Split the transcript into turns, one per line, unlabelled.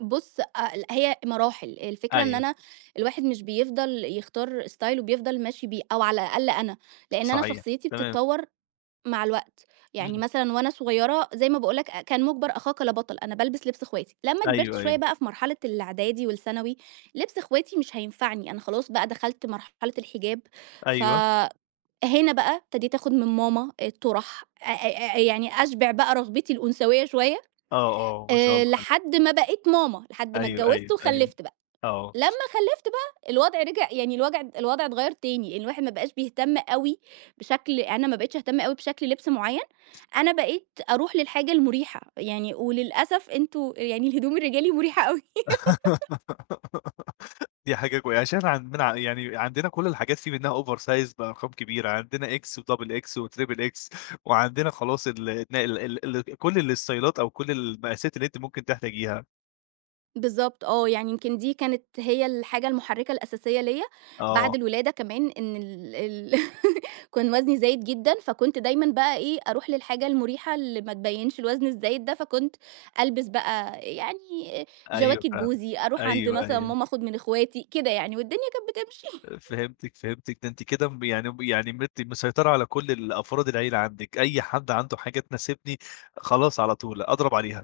بُص، أ ل هي مراحل. الفكرة إن
أيوه.
أنا الواحد مش بيفضل يختار ستايل وبيفضل ماشي بيه أو على الأقل أنا، لإن أنا
صحيح.
شخصيتي
تمام.
بتتطوّر مع الوقت. يعني
إمم.
مثلًا وأنا صغيرة زي ما باقول لك أ كان مُجبَر أخاك لا بَطَل، أنا بالبس لِبْس إخواتي. لمّا كبرت
أيوه،
شوية
أيوه.
بقى في مرحلة الإعدادي والثانوي، لِبْس إخواتي مش هينفعني، أنا خلاص بقى دخلت مرحلة الحِجاب،
أيوه.
فهنا بقى ابتديت آخُد من ماما الطُرَح، أ أ أ يعني أشبِع بقى رغبتي الأنثويّة شوية
آه، آه. ما شاء
آآ
الله عليكِ.
لحد ما بقيت ماما. لحد ما
أيوه،
اتجوّزت
أيوه، أيوه.
وخلِّفت بقى.
آه.
لمّا خلِّفت بقى، الوضع رِجع يعني الوجع الوضع اتغيَّر تاني، الواحد ما بقاش بيهتم أوي بشكل أنا ما بقيتش أهتم أوي بشكل لِبْس معيّن، أنا بقيت أروح للحاجة المُريحة. يعني وللأسف أنتم يعني الهدوم الرجالي مُريحة أوي.
دي حاجة كوي عشان عندنا يعني عندنا كل الحاجات في منّها over size بأرقام كبيرة عندنا X وdouble X وtriple X وعندنا خلاص ال ال ال كل الستايلات أو كل المقاسات اللي أنتِ ممكن تحتاجيها.
بالضبط آه. يعني يمكن دي كانت هي الحاجة المُحرِّكة الأساسية ليّا بعد
آه.
الولادة كمان إن ال ال كان وزني زايد جدًا، فكنت دايمًا بقى إيه، أروح للحاجة المُريحة اللي ما تبيّنش الوزن الزايد ده فكنت ألبس بقى أ يعني
أيوه
جَواكِت
فعلًا.
جوزي، أروح عند
أيوه،
مثلًا
أيوه.
ماما آخُد من إخواتي كده يعني والدنيا كانت بتمشي.
أ فهمتِك، فهمتِك. ده أنتِ كده م يعني يعني مت مسيطرة على كل الأفراد العيلة عندِك، أي حد عنده حاجة تناسبني، خلاص على طول أضرب عليها.